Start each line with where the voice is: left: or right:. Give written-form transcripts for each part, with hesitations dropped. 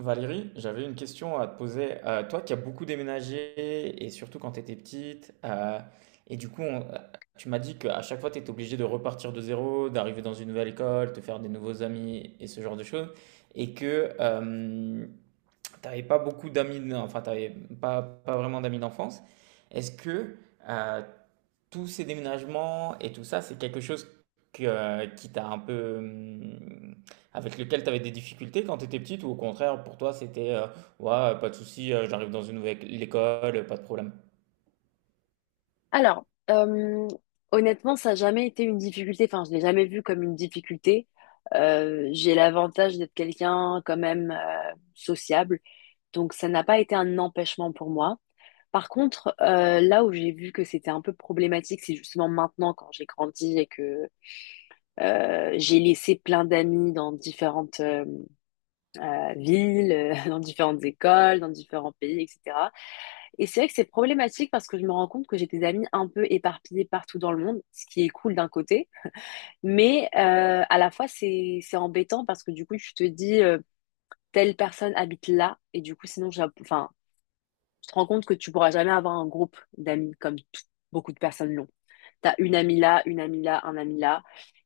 right: Valérie, j'avais une question à te poser. Toi qui as beaucoup déménagé, et surtout quand tu étais petite, et du coup, tu m'as dit qu'à chaque fois, tu étais obligé de repartir de zéro, d'arriver dans une nouvelle école, te faire des nouveaux amis et ce genre de choses, et que t'avais tu pas beaucoup d'amis, enfin, tu pas vraiment d'amis d'enfance. Est-ce que euh, tous ces déménagements et tout ça, c'est quelque chose qui t'a un peu, avec lequel tu avais des difficultés quand tu étais petite, ou au contraire, pour toi, c'était, ouais, pas de souci, j'arrive dans une nouvelle école, pas de problème.
left: Alors, euh, honnêtement, ça n'a jamais été une difficulté. Enfin, je l'ai jamais vu comme une difficulté. J'ai l'avantage d'être quelqu'un quand même sociable, donc ça n'a pas été un empêchement pour moi. Par contre, là où j'ai vu que c'était un peu problématique, c'est justement maintenant quand j'ai grandi et que j'ai laissé plein d'amis dans différentes villes, dans différentes écoles, dans différents pays, etc. Et c'est vrai que c'est problématique parce que je me rends compte que j'ai des amis un peu éparpillés partout dans le monde, ce qui est cool d'un côté, mais à la fois c'est embêtant parce que du coup tu te dis telle personne habite là et du coup sinon enfin tu te rends compte que tu pourras jamais avoir un groupe d'amis comme beaucoup de personnes l'ont. T'as une amie là, un ami là.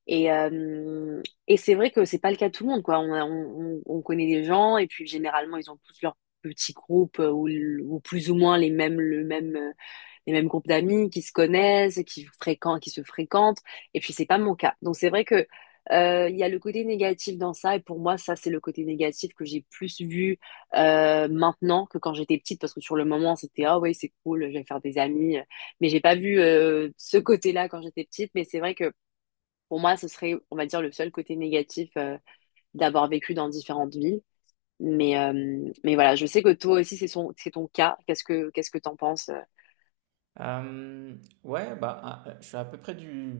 left: Et c'est vrai que c'est pas le cas de tout le monde, quoi. On, a- on, on connaît des gens et puis généralement ils ont tous leur petit groupe ou, ou plus ou moins les mêmes, le même les mêmes groupes d'amis qui se connaissent, qui fréquentent, qui se fréquentent. Et puis c'est pas mon cas. Donc c'est vrai que il y a le côté négatif dans ça. Et pour moi, ça c'est le côté négatif que j'ai plus vu maintenant que quand j'étais petite, parce que sur le moment c'était ah ouais c'est cool, je vais faire des amis. Mais j'ai pas vu ce côté-là quand j'étais petite. Mais c'est vrai que pour moi, ce serait, on va dire, le seul côté négatif d'avoir vécu dans différentes villes. Mais voilà, je sais que toi aussi, c'est ton cas. Qu'est-ce que t'en penses?
right: Euh, ouais, bah, je suis à peu près du,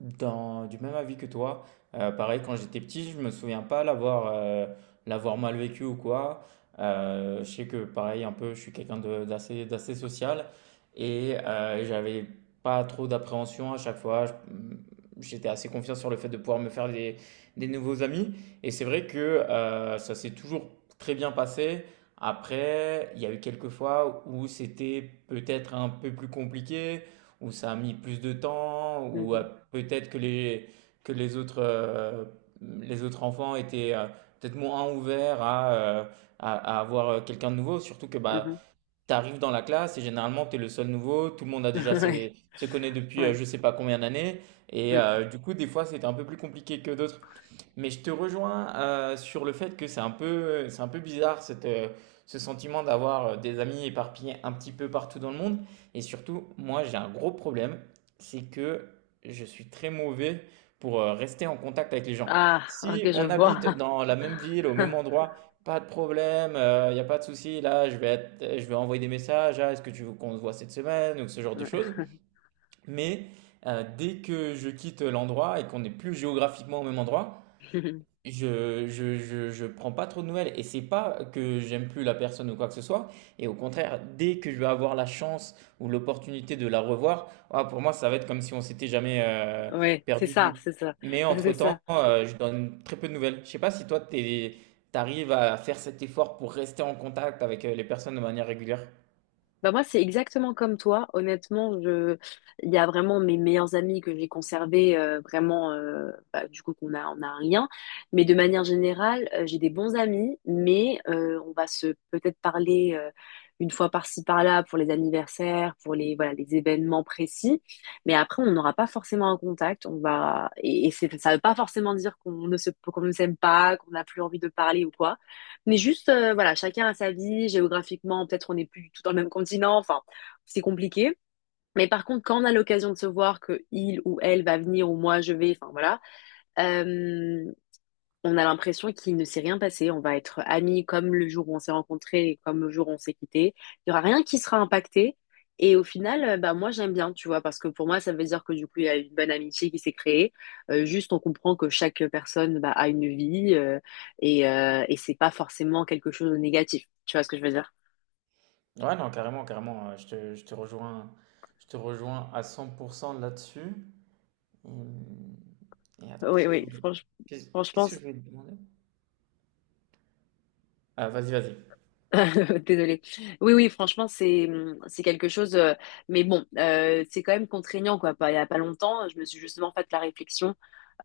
right: dans, du même avis que toi. Pareil, quand j'étais petit, je me souviens pas l'avoir mal vécu ou quoi. Je sais que, pareil, un peu, je suis quelqu'un d'assez social et j'avais pas trop d'appréhension à chaque fois. J'étais assez confiant sur le fait de pouvoir me faire des nouveaux amis. Et c'est vrai que ça s'est toujours très bien passé. Après, il y a eu quelques fois où c'était peut-être un peu plus compliqué, où ça a mis plus de temps, où
left: Mhm,
right: peut-être que les autres enfants étaient peut-être moins ouverts à avoir quelqu'un de nouveau. Surtout que bah, tu arrives dans la classe et généralement tu es le seul nouveau, tout le monde a déjà
left: mhm.
right: se connaît depuis
left: Ouais.
right: je sais pas combien d'années. Et
left: Mm.
right: du coup, des fois, c'était un peu plus compliqué que d'autres. Mais je te rejoins sur le fait que c'est un peu bizarre ce sentiment d'avoir des amis éparpillés un petit peu partout dans le monde. Et surtout, moi, j'ai un gros problème, c'est que je suis très mauvais pour rester en contact avec les gens.
left: Ah,
right: Si
left: ok, je
right: on
left: vois.
right: habite dans la même ville, au même endroit, pas de problème, il n'y a pas de souci. Là, je vais envoyer des messages. Ah, est-ce que tu veux qu'on se voit cette semaine ou ce genre de
left: Ouais.
right: choses. Mais dès que je quitte l'endroit et qu'on n'est plus géographiquement au même endroit, je prends pas trop de nouvelles et c'est pas que j'aime plus la personne ou quoi que ce soit. Et au contraire, dès que je vais avoir la chance ou l'opportunité de la revoir, ah, pour moi, ça va être comme si on s'était jamais
left: Ouais,
right: perdu de vue.
left: c'est ça,
right: Mais
left: c'est ça.
right: entre-temps, je donne très peu de nouvelles. Je sais pas si toi, t'arrives à faire cet effort pour rester en contact avec les personnes de manière régulière.
left: Bah moi, c'est exactement comme toi. Honnêtement, il y a vraiment mes meilleurs amis que j'ai conservés, vraiment, bah, du coup, qu'on a un lien. Mais de manière générale, j'ai des bons amis, mais on va se peut-être parler une fois par-ci, par-là pour les anniversaires, pour les, voilà, les événements précis. Mais après, on n'aura pas forcément un contact. On va... et c'est- Ça ne veut pas forcément dire qu'on ne s'aime pas, qu'on n'a plus envie de parler ou quoi. Mais juste, voilà, chacun a sa vie, géographiquement, peut-être on n'est plus du tout dans le même continent, enfin, c'est compliqué. Mais par contre, quand on a l'occasion de se voir que il ou elle va venir ou moi je vais, enfin voilà, euh, on a l'impression qu'il ne s'est rien passé. On va être amis comme le jour où on s'est rencontrés et comme le jour où on s'est quittés. Il y aura rien qui sera impacté. Et au final, bah, moi, j'aime bien, tu vois, parce que pour moi, ça veut dire que du coup, il y a une bonne amitié qui s'est créée. Juste, on comprend que chaque personne bah, a une vie et c'est pas forcément quelque chose de négatif. Tu vois ce que je veux dire?
right: Ouais, non, carrément, carrément. Je te rejoins à 100% là-dessus. Et, hem et Attends,
left: Oui, oui,
right: qu'est-ce
left: franchement.
right: qu'est-ce que je voulais te demander? Ah, vas-y, vas-y.
left: Désolée. Oui, oui, franchement, c'est quelque chose. Mais bon, c'est quand même contraignant, quoi. Il y a pas longtemps, je me suis justement fait la réflexion.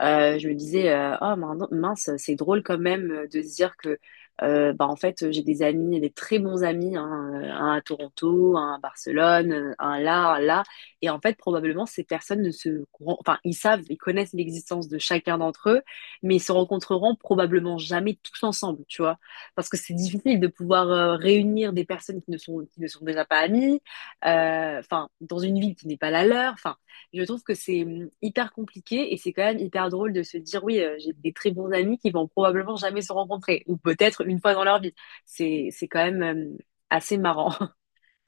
left: Je me disais, oh mince, c'est drôle quand même de se dire que, bah, en fait, j'ai des amis, des très bons amis, hein, un à Toronto, un à Barcelone, un là, un là. Et en fait, probablement, ces personnes ne se, courant- enfin, ils connaissent l'existence de chacun d'entre eux, mais ils se rencontreront probablement jamais tous ensemble, tu vois parce que c'est difficile de pouvoir réunir des personnes qui ne sont déjà pas amies, enfin dans une ville qui n'est pas la leur. Enfin, je trouve que c'est hyper compliqué et c'est quand même hyper drôle de se dire oui, j'ai des très bons amis qui vont probablement jamais se rencontrer ou peut-être une fois dans leur vie. C'est quand même hum, assez marrant.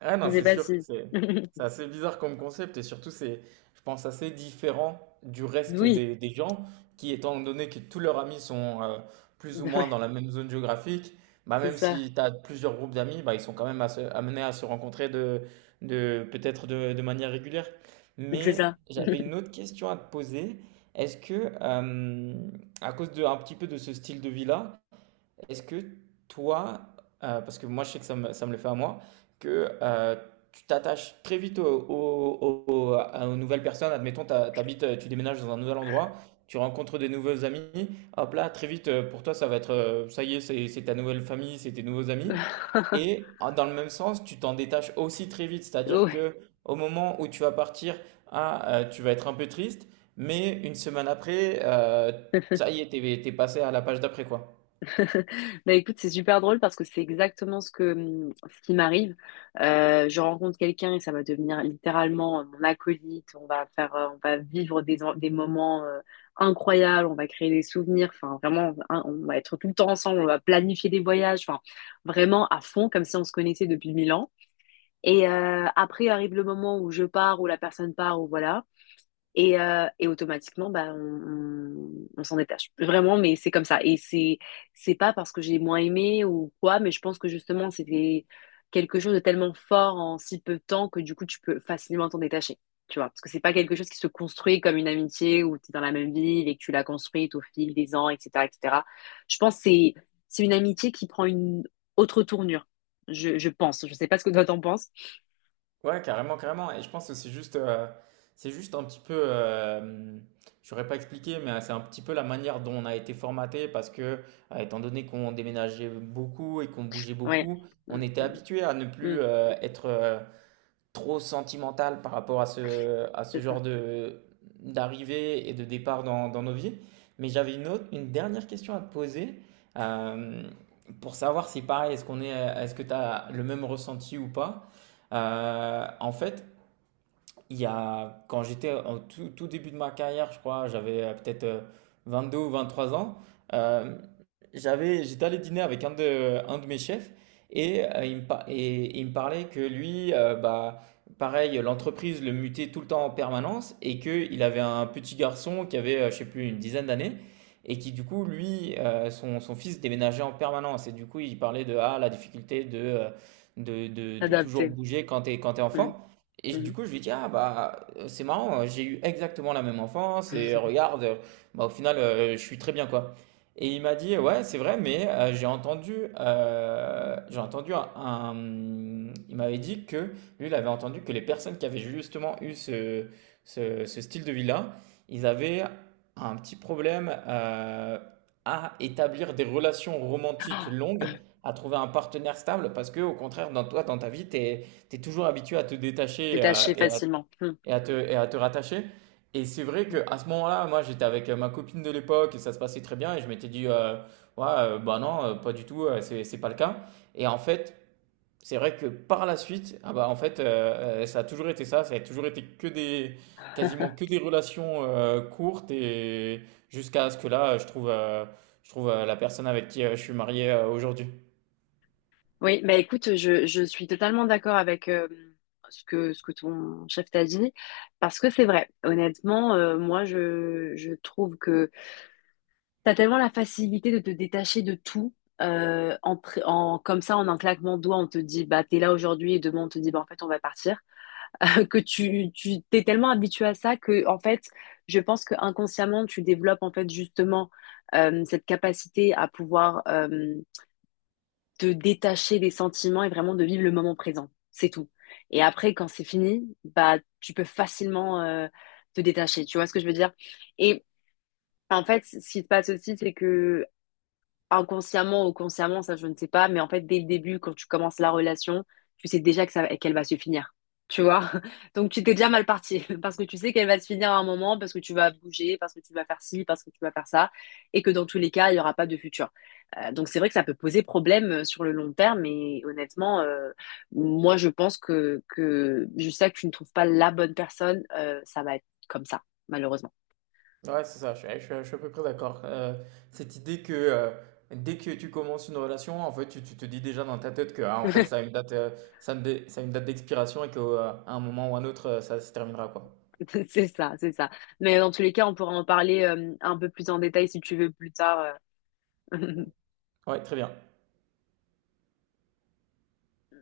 right: Ah non,
left: Je sais
right: c'est
left: pas
right: sûr,
left: si.
right: c'est assez bizarre comme concept et surtout c'est, je pense, assez différent du reste
left: Oui.
right: des gens qui, étant donné que tous leurs amis sont plus ou moins dans
left: Ouais,
right: la même zone géographique, bah
left: c'est
right: même
left: ça,
right: si tu as plusieurs groupes d'amis, bah ils sont quand même amenés à se rencontrer de manière régulière.
left: c'est
right: Mais
left: ça.
right: j'avais une autre question à te poser. Est-ce que, à cause de, un petit peu de ce style de vie-là, est-ce que toi, parce que moi je sais que ça me le fait à moi, que tu t'attaches très vite aux nouvelles personnes, admettons, t'habites, tu déménages dans un nouvel endroit, tu rencontres des nouveaux amis, hop là, très vite, pour toi ça va être, ça y est, c'est ta nouvelle famille, c'est tes nouveaux amis. Et dans le même sens, tu t'en détaches aussi très vite, c'est-à-dire
left: Ouais.
right: que au moment où tu vas partir, tu vas être un peu triste, mais une semaine après, ça y est, t'es passé à la page d'après, quoi.
left: Bah écoute, c'est super drôle parce que c'est exactement ce qui m'arrive. Je rencontre quelqu'un et ça va devenir littéralement mon acolyte. On va vivre des moments incroyables. On va créer des souvenirs. Enfin, vraiment, hein, on va être tout le temps ensemble. On va planifier des voyages. Enfin, vraiment à fond, comme si on se connaissait depuis mille ans. Et après arrive le moment où je pars, où la personne part, ou voilà. Et automatiquement, bah, on s'en détache. Vraiment, mais c'est comme ça. Et c'est pas parce que j'ai moins aimé ou quoi, mais je pense que justement, c'était quelque chose de tellement fort en si peu de temps que du coup, tu peux facilement t'en détacher. Tu vois, parce que c'est pas quelque chose qui se construit comme une amitié où tu es dans la même ville et que tu l'as construite au fil des ans, etc., etc. Je pense que c'est une amitié qui prend une autre tournure. Je pense. Je sais pas ce que toi t'en penses.
right: Ouais, carrément, carrément. Et je pense que c'est juste, un petit peu, je n'aurais pas expliqué, mais c'est un petit peu la manière dont on a été formaté parce que, étant donné qu'on déménageait beaucoup et qu'on bougeait
left: Ouais.
right: beaucoup,
left: Mm,
right: on était habitué à ne
left: mm, mm,
right: plus être, trop sentimental par rapport à à ce
left: c'est ça.
right: genre d'arrivée et de départ dans nos vies. Mais j'avais une autre, une dernière question à te poser euh, pour savoir si pareil, est-ce que tu as le même ressenti ou pas. En fait, il y a, quand j'étais en tout début de ma carrière, je crois, j'avais peut-être deux ou 23 ans, euh, j'étais allé dîner avec un de mes chefs et, et il me parlait que lui, bah, pareil, l'entreprise le mutait tout le temps en permanence et qu'il avait un petit garçon qui avait, je sais plus, une dizaine d'années et qui, du coup, lui, son fils déménageait en permanence et du coup, il parlait de la difficulté de toujours
left: S'adapter.
right: bouger quand quand t'es
left: Mm,
right: enfant. Du
left: mm.
right: coup, je lui dis: «Ah bah, c'est marrant, j'ai eu exactement la même enfance et regarde, bah, au final, je suis très bien, quoi». Et il m'a dit: «Ouais, c'est vrai, mais j'ai entendu un,» il m'avait dit que lui, il avait entendu que les personnes qui avaient justement eu ce style de vie-là, ils avaient un petit problème, à établir des relations romantiques
left: Ah,
right: longues, à trouver un partenaire stable parce que au contraire, dans ta vie, tu es toujours habitué à te détacher
left: détacher facilement. Hmm.
right: et et à te rattacher. Et c'est vrai qu'à ce moment-là, moi, j'étais avec ma copine de l'époque et ça se passait très bien. Et je m'étais dit, ouais, bah non, pas du tout, c'est pas le cas. Et en fait, c'est vrai que par la suite, ah bah, en fait, ça a toujours été ça. Ça a toujours été quasiment que des relations courtes et jusqu'à ce que là, je trouve la personne avec qui je suis marié aujourd'hui.
left: Oui, bah écoute, je suis totalement d'accord avec ce que ton chef t'a dit, parce que c'est vrai. Honnêtement, moi, je trouve que t'as tellement la facilité de te détacher de tout. Comme ça, en un claquement de doigts, on te dit, bah, t'es là aujourd'hui, et demain, on te dit, bah, en fait, on va partir. Que tu t'es tellement habitué à ça que, en fait, je pense que inconsciemment, tu développes, en fait, justement, cette capacité à pouvoir te détacher des sentiments et vraiment de vivre le moment présent. C'est tout. Et après, quand c'est fini, bah, tu peux facilement te détacher. Tu vois ce que je veux dire? Et en fait, ce qui se passe aussi, c'est que inconsciemment ou consciemment, ça je ne sais pas, mais en fait dès le début, quand tu commences la relation, tu sais déjà qu'elle va se finir, tu vois. Donc tu t'es déjà mal parti parce que tu sais qu'elle va se finir à un moment, parce que tu vas bouger, parce que tu vas faire ci, parce que tu vas faire ça, et que dans tous les cas, il n'y aura pas de futur. Donc c'est vrai que ça peut poser problème sur le long terme, mais honnêtement, moi je pense que jusqu'à que tu ne trouves pas la bonne personne, ça va être comme ça, malheureusement.
right: Ouais, c'est ça, je suis à peu près d'accord. Cette idée que dès que tu commences une relation, en fait, tu te dis déjà dans ta tête que ah, en fait, ça a une date, ça a une dé- ça a une date d'expiration et qu'à un moment ou un autre, ça se terminera, quoi.
left: C'est ça, c'est ça. Mais dans tous les cas, on pourra en parler un peu plus en détail si tu veux plus tard. euh.
right: Ouais, très bien.